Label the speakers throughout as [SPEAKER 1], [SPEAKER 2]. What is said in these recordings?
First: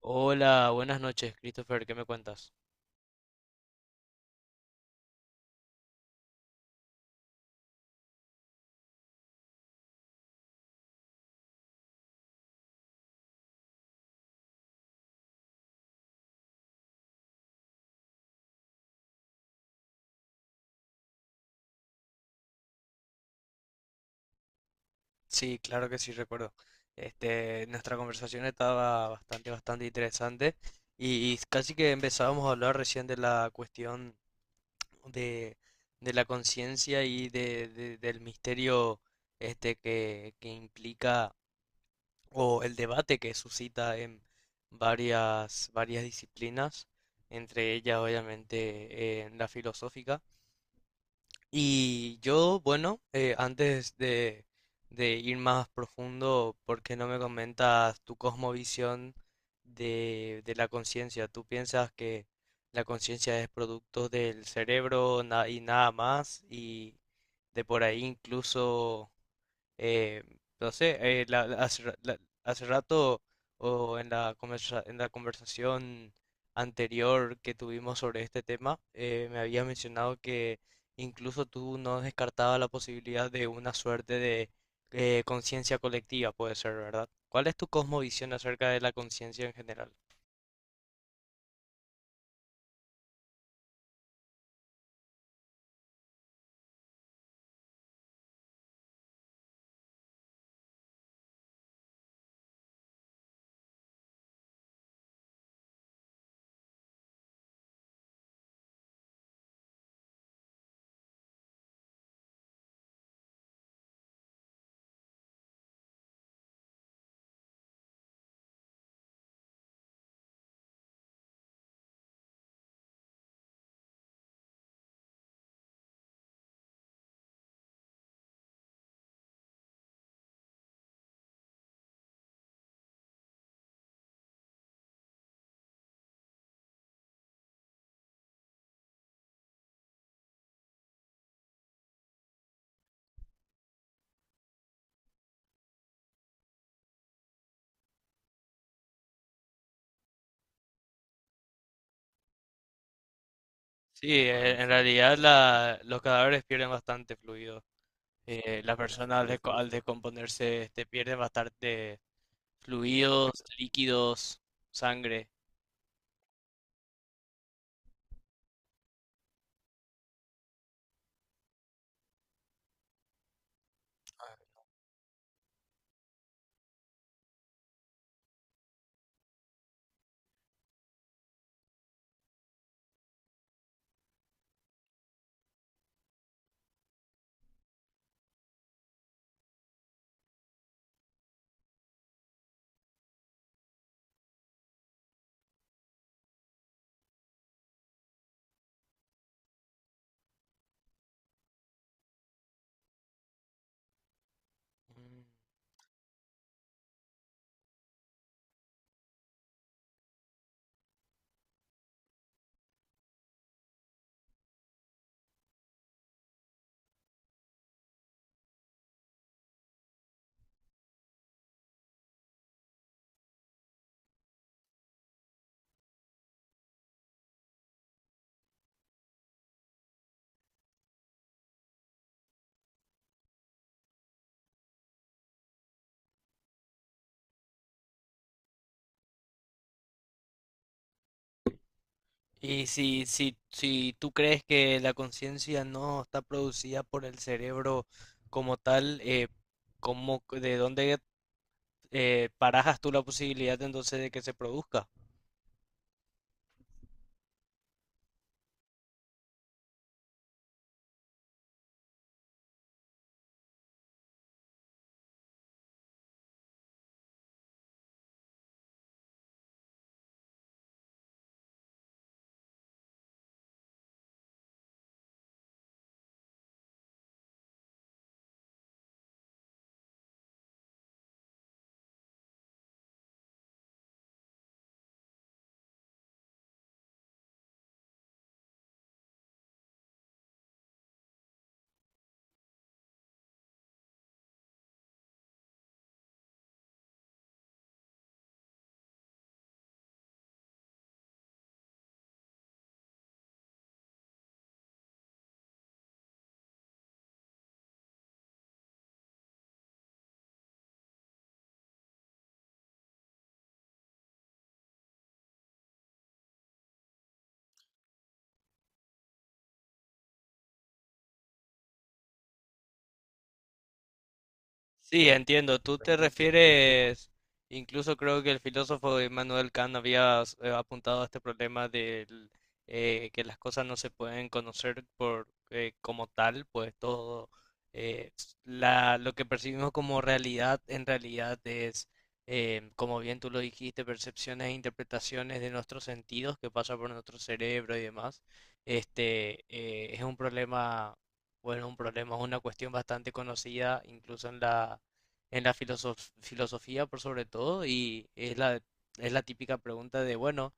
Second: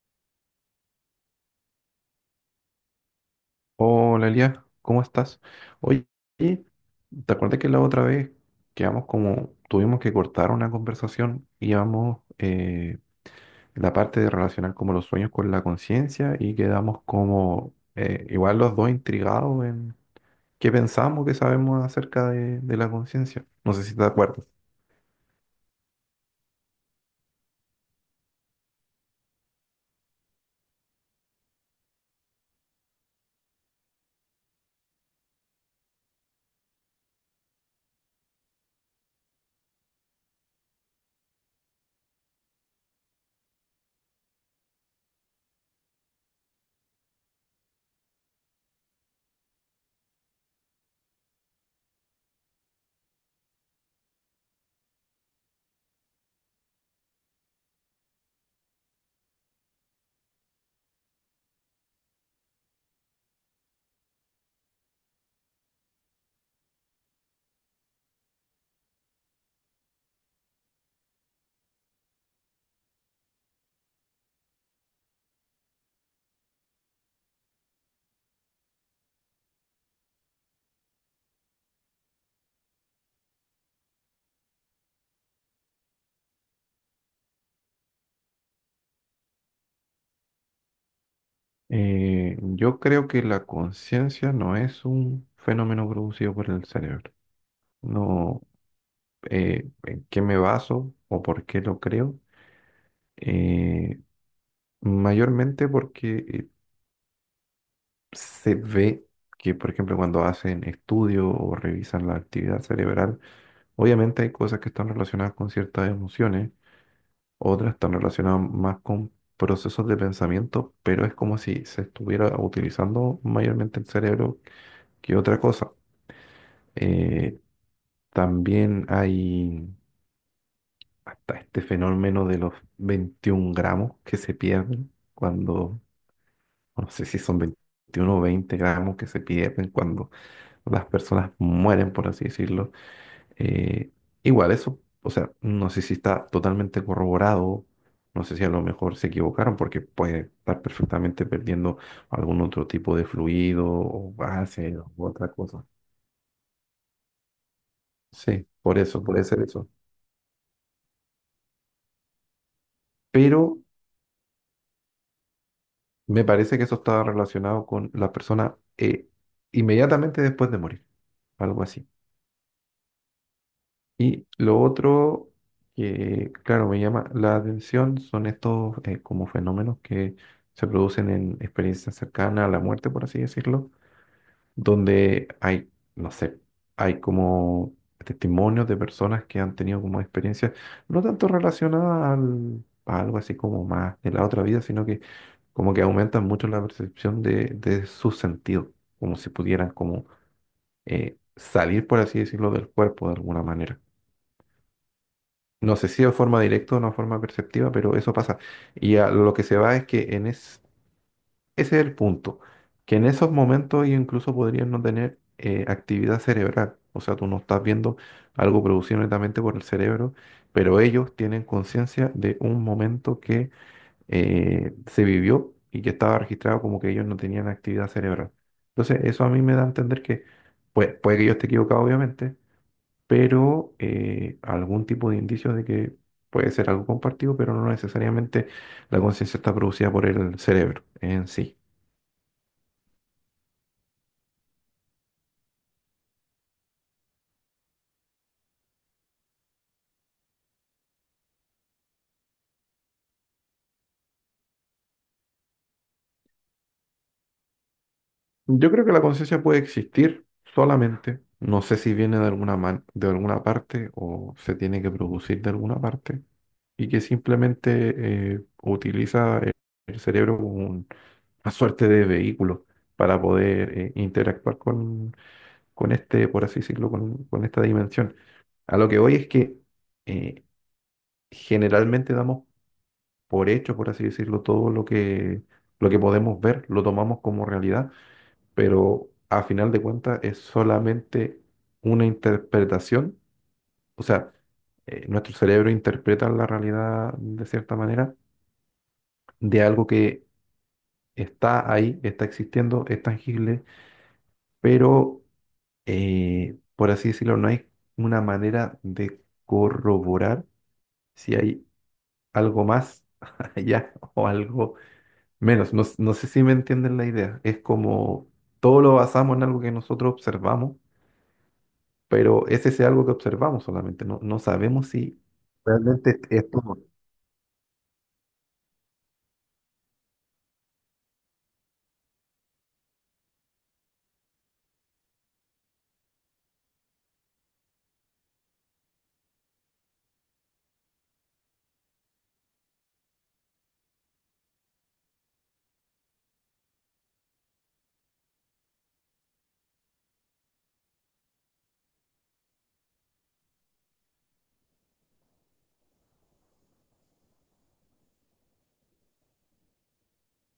[SPEAKER 1] Hola, buenas noches, Christopher, ¿qué me cuentas?
[SPEAKER 2] Hola Elia, ¿cómo estás? Oye, ¿te acuerdas que la otra vez quedamos como, tuvimos que cortar una conversación y llevamos la parte de relacionar como los sueños con la conciencia y quedamos como igual los dos intrigados en qué pensamos, ¿qué sabemos acerca de la conciencia? No sé si te acuerdas.
[SPEAKER 1] Sí, claro que sí, recuerdo. Nuestra conversación estaba bastante interesante y casi que empezábamos a hablar recién de la cuestión de, de la conciencia y del misterio que implica o el debate que suscita en varias disciplinas, entre ellas obviamente en la filosófica. Y yo, bueno, antes de ir más profundo, ¿por qué no me comentas tu cosmovisión de la conciencia? ¿Tú piensas que la conciencia es producto del cerebro y nada más? Y de por ahí incluso eh, no sé, hace rato o en la en la conversación anterior que tuvimos sobre este tema, me habías mencionado que incluso tú no descartabas la posibilidad de una suerte de conciencia colectiva, puede ser, ¿verdad? ¿Cuál es tu cosmovisión acerca de la conciencia en general?
[SPEAKER 2] Yo creo que la conciencia no es un fenómeno producido por el cerebro. No, ¿en qué me baso o por qué lo creo? eh, Mayormente porque se ve que, por ejemplo, cuando hacen estudio o revisan la actividad cerebral, obviamente hay cosas que están relacionadas con ciertas emociones, otras están relacionadas más con procesos de pensamiento, pero es como si se estuviera utilizando mayormente el cerebro que otra cosa. Eh, también hay hasta este fenómeno de los 21 gramos que se pierden cuando, no sé si son 21 o 20 gramos, que se pierden cuando las personas mueren, por así decirlo. Eh, igual eso, o sea, no sé si está totalmente corroborado, no sé si a lo mejor se equivocaron porque puede estar perfectamente perdiendo algún otro tipo de fluido
[SPEAKER 1] Sí,
[SPEAKER 2] o
[SPEAKER 1] en
[SPEAKER 2] base o
[SPEAKER 1] realidad
[SPEAKER 2] otra cosa.
[SPEAKER 1] los cadáveres pierden bastante fluido.
[SPEAKER 2] Sí,
[SPEAKER 1] Las
[SPEAKER 2] por eso,
[SPEAKER 1] personas
[SPEAKER 2] puede ser eso.
[SPEAKER 1] al descomponerse, pierden bastante fluidos,
[SPEAKER 2] Pero
[SPEAKER 1] líquidos, sangre.
[SPEAKER 2] me parece que eso estaba relacionado con la persona inmediatamente después de morir, algo así. Y lo otro que, claro, me llama la atención son estos como fenómenos que se producen en experiencias cercanas a la muerte, por así decirlo, donde hay, no sé, hay como testimonios de personas que han tenido como experiencias no tanto relacionadas a algo así como más de la otra vida, sino que como que aumentan mucho la percepción de su sentido, como si pudieran como salir, por así decirlo, del cuerpo de alguna manera.
[SPEAKER 1] Mm.
[SPEAKER 2] No sé si de forma directa o de forma perceptiva, pero eso pasa. Y a lo que se va es que ese es el punto, que en esos momentos ellos incluso podrían no tener actividad cerebral. O sea, tú no estás viendo algo producido netamente por el cerebro, pero ellos tienen conciencia de un momento que se vivió y que estaba registrado como que ellos no tenían actividad cerebral. Entonces, eso a mí me da a entender que, pues, puede que yo esté equivocado, obviamente, pero algún tipo de indicios de que puede ser algo compartido, pero no necesariamente la conciencia está producida por el cerebro en sí.
[SPEAKER 1] Si tú crees que la conciencia no está producida por el cerebro como tal, ¿ de dónde barajas tú la posibilidad entonces de que se produzca?
[SPEAKER 2] Yo creo que la conciencia puede existir solamente, no sé si viene de de alguna parte o se tiene que producir de alguna parte, y que simplemente utiliza el cerebro como una suerte de vehículo para poder interactuar con este, por así decirlo, con esta dimensión. A lo que voy es que eh, generalmente damos por hecho, por así decirlo, todo lo que podemos ver, lo tomamos como realidad, pero a final de cuentas es solamente una interpretación, o sea, nuestro cerebro interpreta la realidad de cierta manera, de algo que está ahí, está existiendo, es tangible, pero por así decirlo, no hay una manera de corroborar si hay algo más allá o algo menos. No, no sé si me entienden la idea. Es como todo lo basamos en algo que nosotros observamos, pero es ese algo que observamos solamente. No, no sabemos
[SPEAKER 1] Sí,
[SPEAKER 2] si
[SPEAKER 1] entiendo.
[SPEAKER 2] realmente es todo.
[SPEAKER 1] Incluso creo que el filósofo Immanuel Kant había apuntado a este problema de que las cosas no se pueden conocer por como tal, pues todo lo que percibimos como realidad en realidad es, como bien tú lo dijiste, percepciones e interpretaciones de nuestros sentidos que pasa por nuestro cerebro y demás. Este es un problema bueno, Un problema es una cuestión bastante conocida, incluso en en la filosofía por sobre todo, y es es la típica pregunta de, bueno,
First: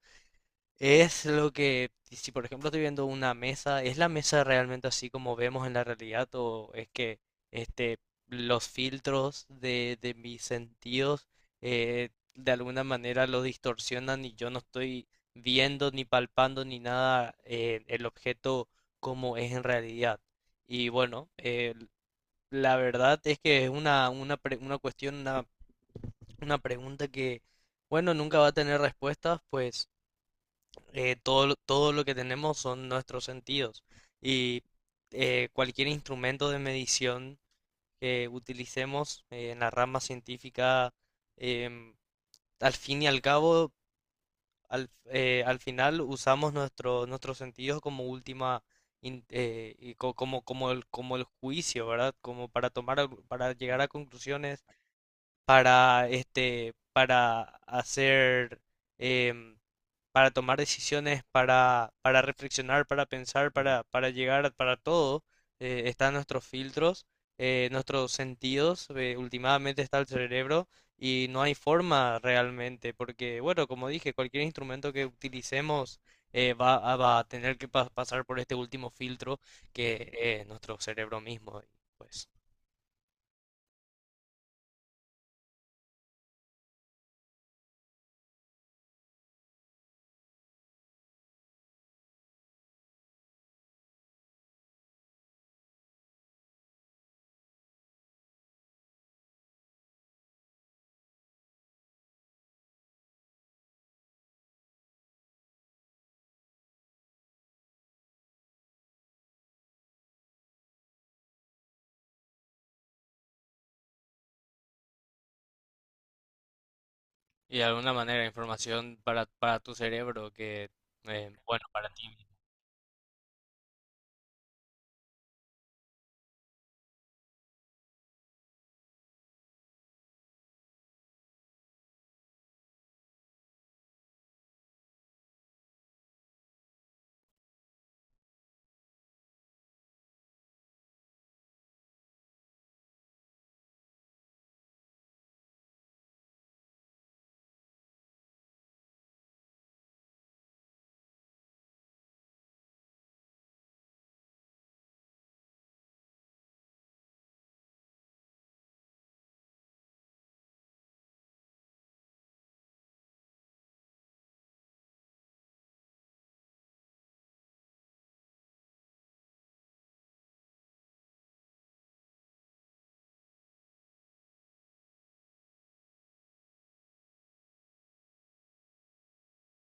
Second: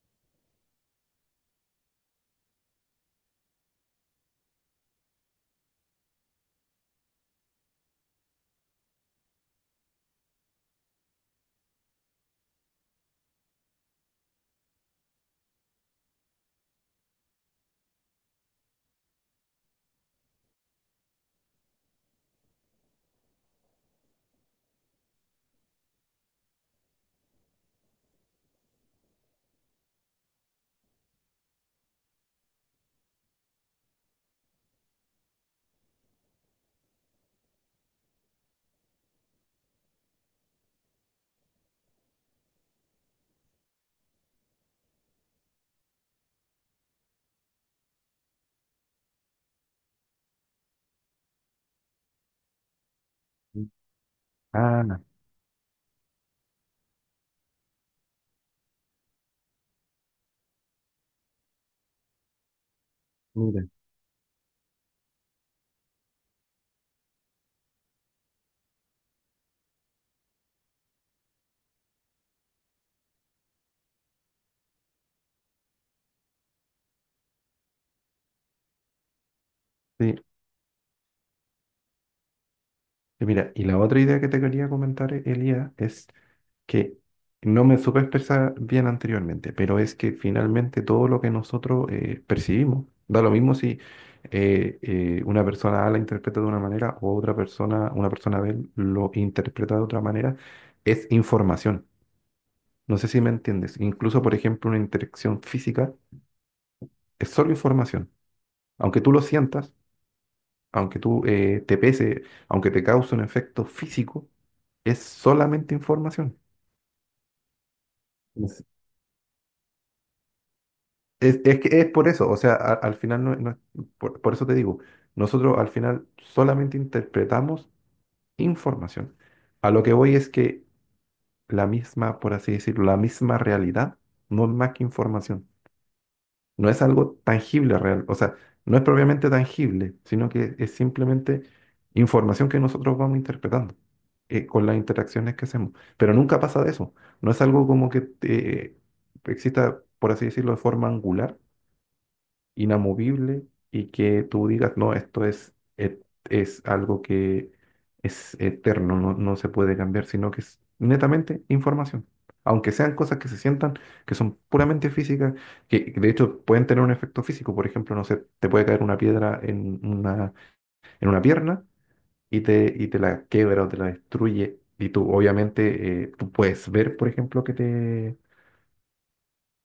[SPEAKER 1] es lo que, si por ejemplo estoy viendo una mesa, ¿es la mesa realmente así como vemos en la realidad o es que este, los filtros de mis sentidos de alguna manera lo distorsionan y yo no estoy viendo ni palpando ni nada el objeto como es en realidad? Y bueno, la verdad es que es una cuestión, una pregunta bueno, nunca va a tener respuestas, pues todo lo que tenemos son nuestros sentidos y cualquier instrumento de medición que utilicemos en la rama científica, em, al fin y al cabo, al final usamos nuestros sentidos como última, in- y co- como, como como el juicio, ¿verdad? Como para tomar, para llegar a conclusiones,
[SPEAKER 2] Ah,
[SPEAKER 1] para para hacer, em, para tomar decisiones, para reflexionar, para pensar,
[SPEAKER 2] mira.
[SPEAKER 1] para llegar, para todo, están nuestros filtros, nuestros sentidos, últimamente está el cerebro y no hay forma realmente, porque bueno, como dije, cualquier instrumento que utilicemos va a tener que pasar por este último filtro que
[SPEAKER 2] Sí.
[SPEAKER 1] es nuestro cerebro mismo, y, pues.
[SPEAKER 2] Y mira, y la otra idea que te quería comentar, Elia, es que no me supe expresar bien anteriormente, pero es que finalmente todo lo que nosotros percibimos, da lo mismo si una persona A la interpreta de una manera o otra persona, una persona B lo interpreta de otra manera, es información. No sé si me entiendes. Incluso, por ejemplo, una interacción física es solo información. Aunque tú lo sientas, aunque tú te pese, aunque te cause un efecto físico, es solamente información.
[SPEAKER 1] Y de alguna manera
[SPEAKER 2] Es,
[SPEAKER 1] información para tu cerebro que,
[SPEAKER 2] es
[SPEAKER 1] bueno,
[SPEAKER 2] que es
[SPEAKER 1] para ti
[SPEAKER 2] por eso, o
[SPEAKER 1] mismo.
[SPEAKER 2] sea, al final por eso te digo, nosotros al final solamente interpretamos información. A lo que voy es que la misma, por así decirlo, la misma realidad no es más que información. No es algo tangible real, o sea, no es propiamente tangible, sino que es simplemente información que nosotros vamos interpretando con las interacciones que hacemos. Pero nunca pasa de eso, no es algo como que exista, por así decirlo, de forma angular, inamovible y que tú digas, no, es algo que es eterno, no, no se puede cambiar, sino que es netamente información. Aunque sean cosas que se sientan, que son puramente físicas, que de hecho pueden tener un efecto físico, por ejemplo, no sé, te puede caer una piedra en una pierna y te la quiebra o te la destruye. Y tú, obviamente, tú puedes ver, por ejemplo,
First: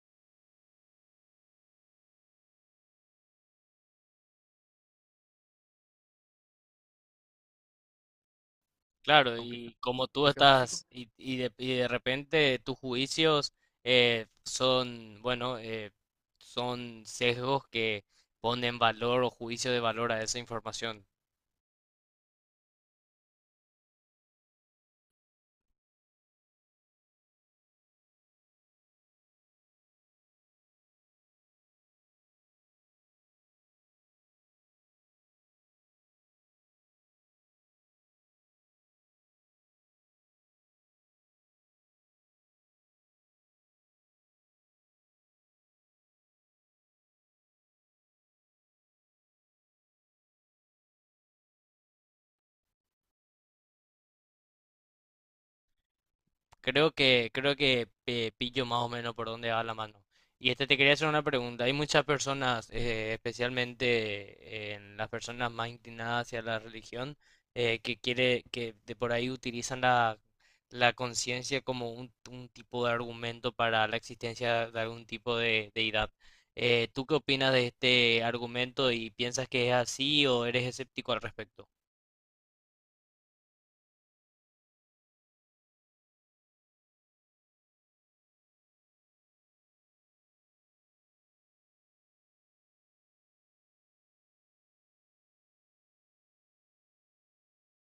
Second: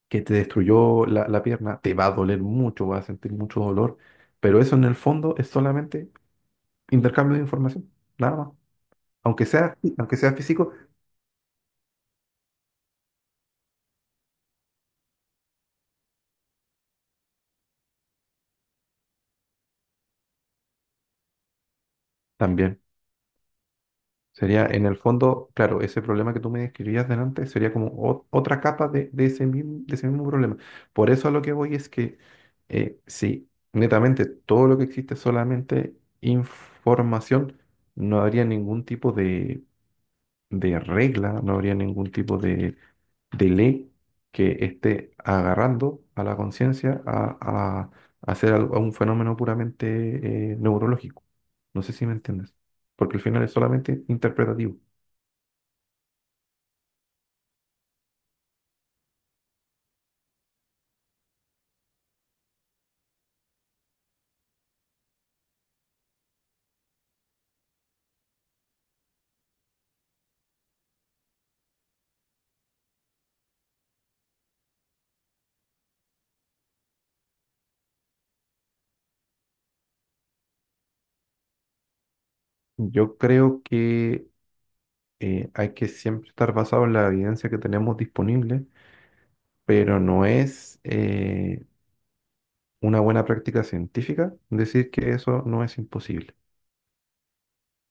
[SPEAKER 2] que te destruyó la pierna, te va a doler mucho, vas a sentir mucho dolor, pero eso en el fondo es solamente intercambio de información, nada más.
[SPEAKER 1] Claro, y como
[SPEAKER 2] Aunque
[SPEAKER 1] tú
[SPEAKER 2] sea físico,
[SPEAKER 1] estás, y de repente tus juicios bueno, son sesgos que ponen valor o juicio de valor a esa información.
[SPEAKER 2] también. Sería en el fondo, claro, ese problema que tú me describías delante sería como otra capa de ese mismo problema. Por eso a lo que voy es que si netamente todo lo que existe es solamente información, no habría ningún tipo de regla, no habría ningún tipo de ley que esté agarrando a la conciencia a hacer a un fenómeno puramente neurológico. No sé si me entiendes, porque al final es solamente interpretativo.
[SPEAKER 1] Creo que pillo más o menos por dónde va la mano. Y este te quería hacer una pregunta. Hay muchas personas, especialmente en las personas más inclinadas hacia la religión, que quiere, que de por ahí utilizan la conciencia como un tipo de argumento para la existencia de algún tipo de deidad. ¿Tú qué opinas de este argumento y piensas que es así o eres escéptico al respecto?
[SPEAKER 2] Yo creo que hay que siempre estar basado en la evidencia que tenemos disponible, pero no es una buena práctica científica decir que eso no es imposible,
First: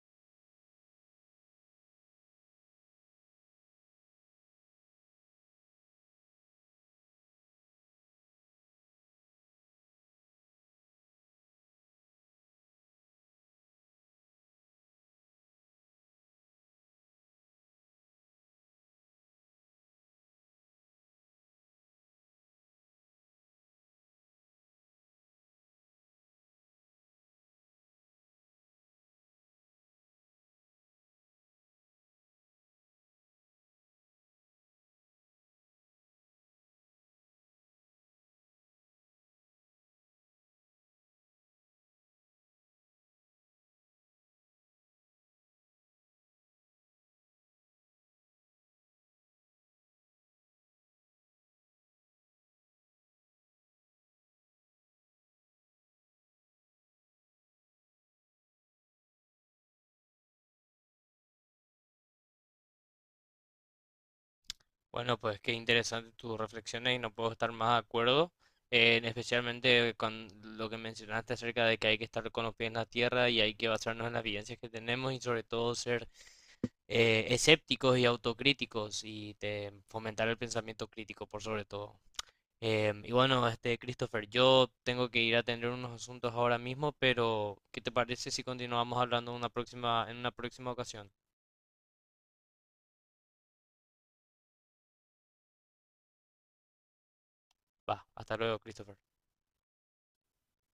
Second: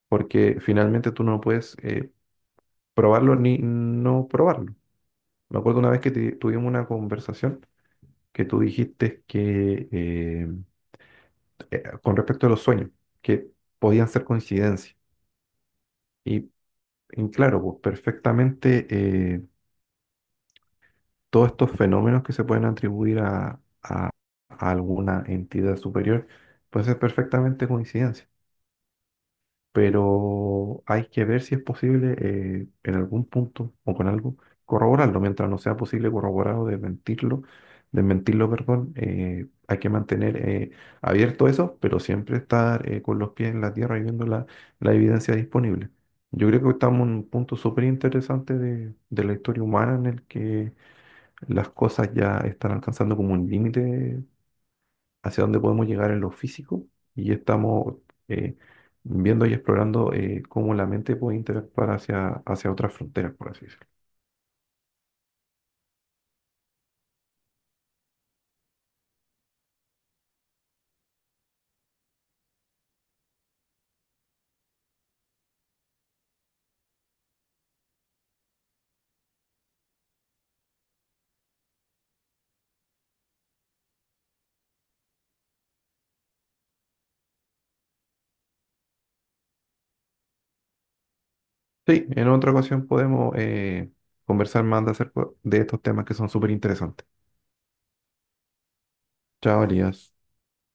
[SPEAKER 2] porque finalmente tú no puedes probarlo ni no probarlo. Me acuerdo una vez que tuvimos una conversación que tú dijiste que con respecto a los sueños, que podían ser coincidencias. Y, y claro, pues perfectamente todos estos fenómenos que se pueden atribuir a alguna entidad superior, pueden ser perfectamente coincidencia. Pero hay que ver si es posible en algún punto o con algo corroborarlo. Mientras no sea posible corroborarlo, desmentirlo, perdón, hay que mantener abierto eso, pero siempre estar con los pies en la tierra y viendo la, la evidencia disponible. Yo creo que estamos en un punto súper interesante de la historia humana en el que las cosas ya están alcanzando como un límite hacia dónde podemos llegar en lo físico y estamos eh, viendo y explorando cómo la mente puede interactuar hacia, hacia otras fronteras, por así decirlo.
[SPEAKER 1] Bueno, pues qué interesante tus reflexiones y no puedo estar más de acuerdo, en especialmente con lo que mencionaste acerca de que hay que estar con los pies en la tierra y hay que basarnos en las evidencias que tenemos y sobre todo ser escépticos y autocríticos y fomentar el pensamiento crítico por sobre todo. Y bueno, este Christopher, yo tengo que ir a atender unos asuntos ahora mismo, pero ¿qué te parece si continuamos hablando en una próxima ocasión?
[SPEAKER 2] Sí, en otra ocasión podemos conversar más de acerca de estos temas que son súper interesantes.
[SPEAKER 1] Va, hasta luego, Christopher.
[SPEAKER 2] Chao, Elías.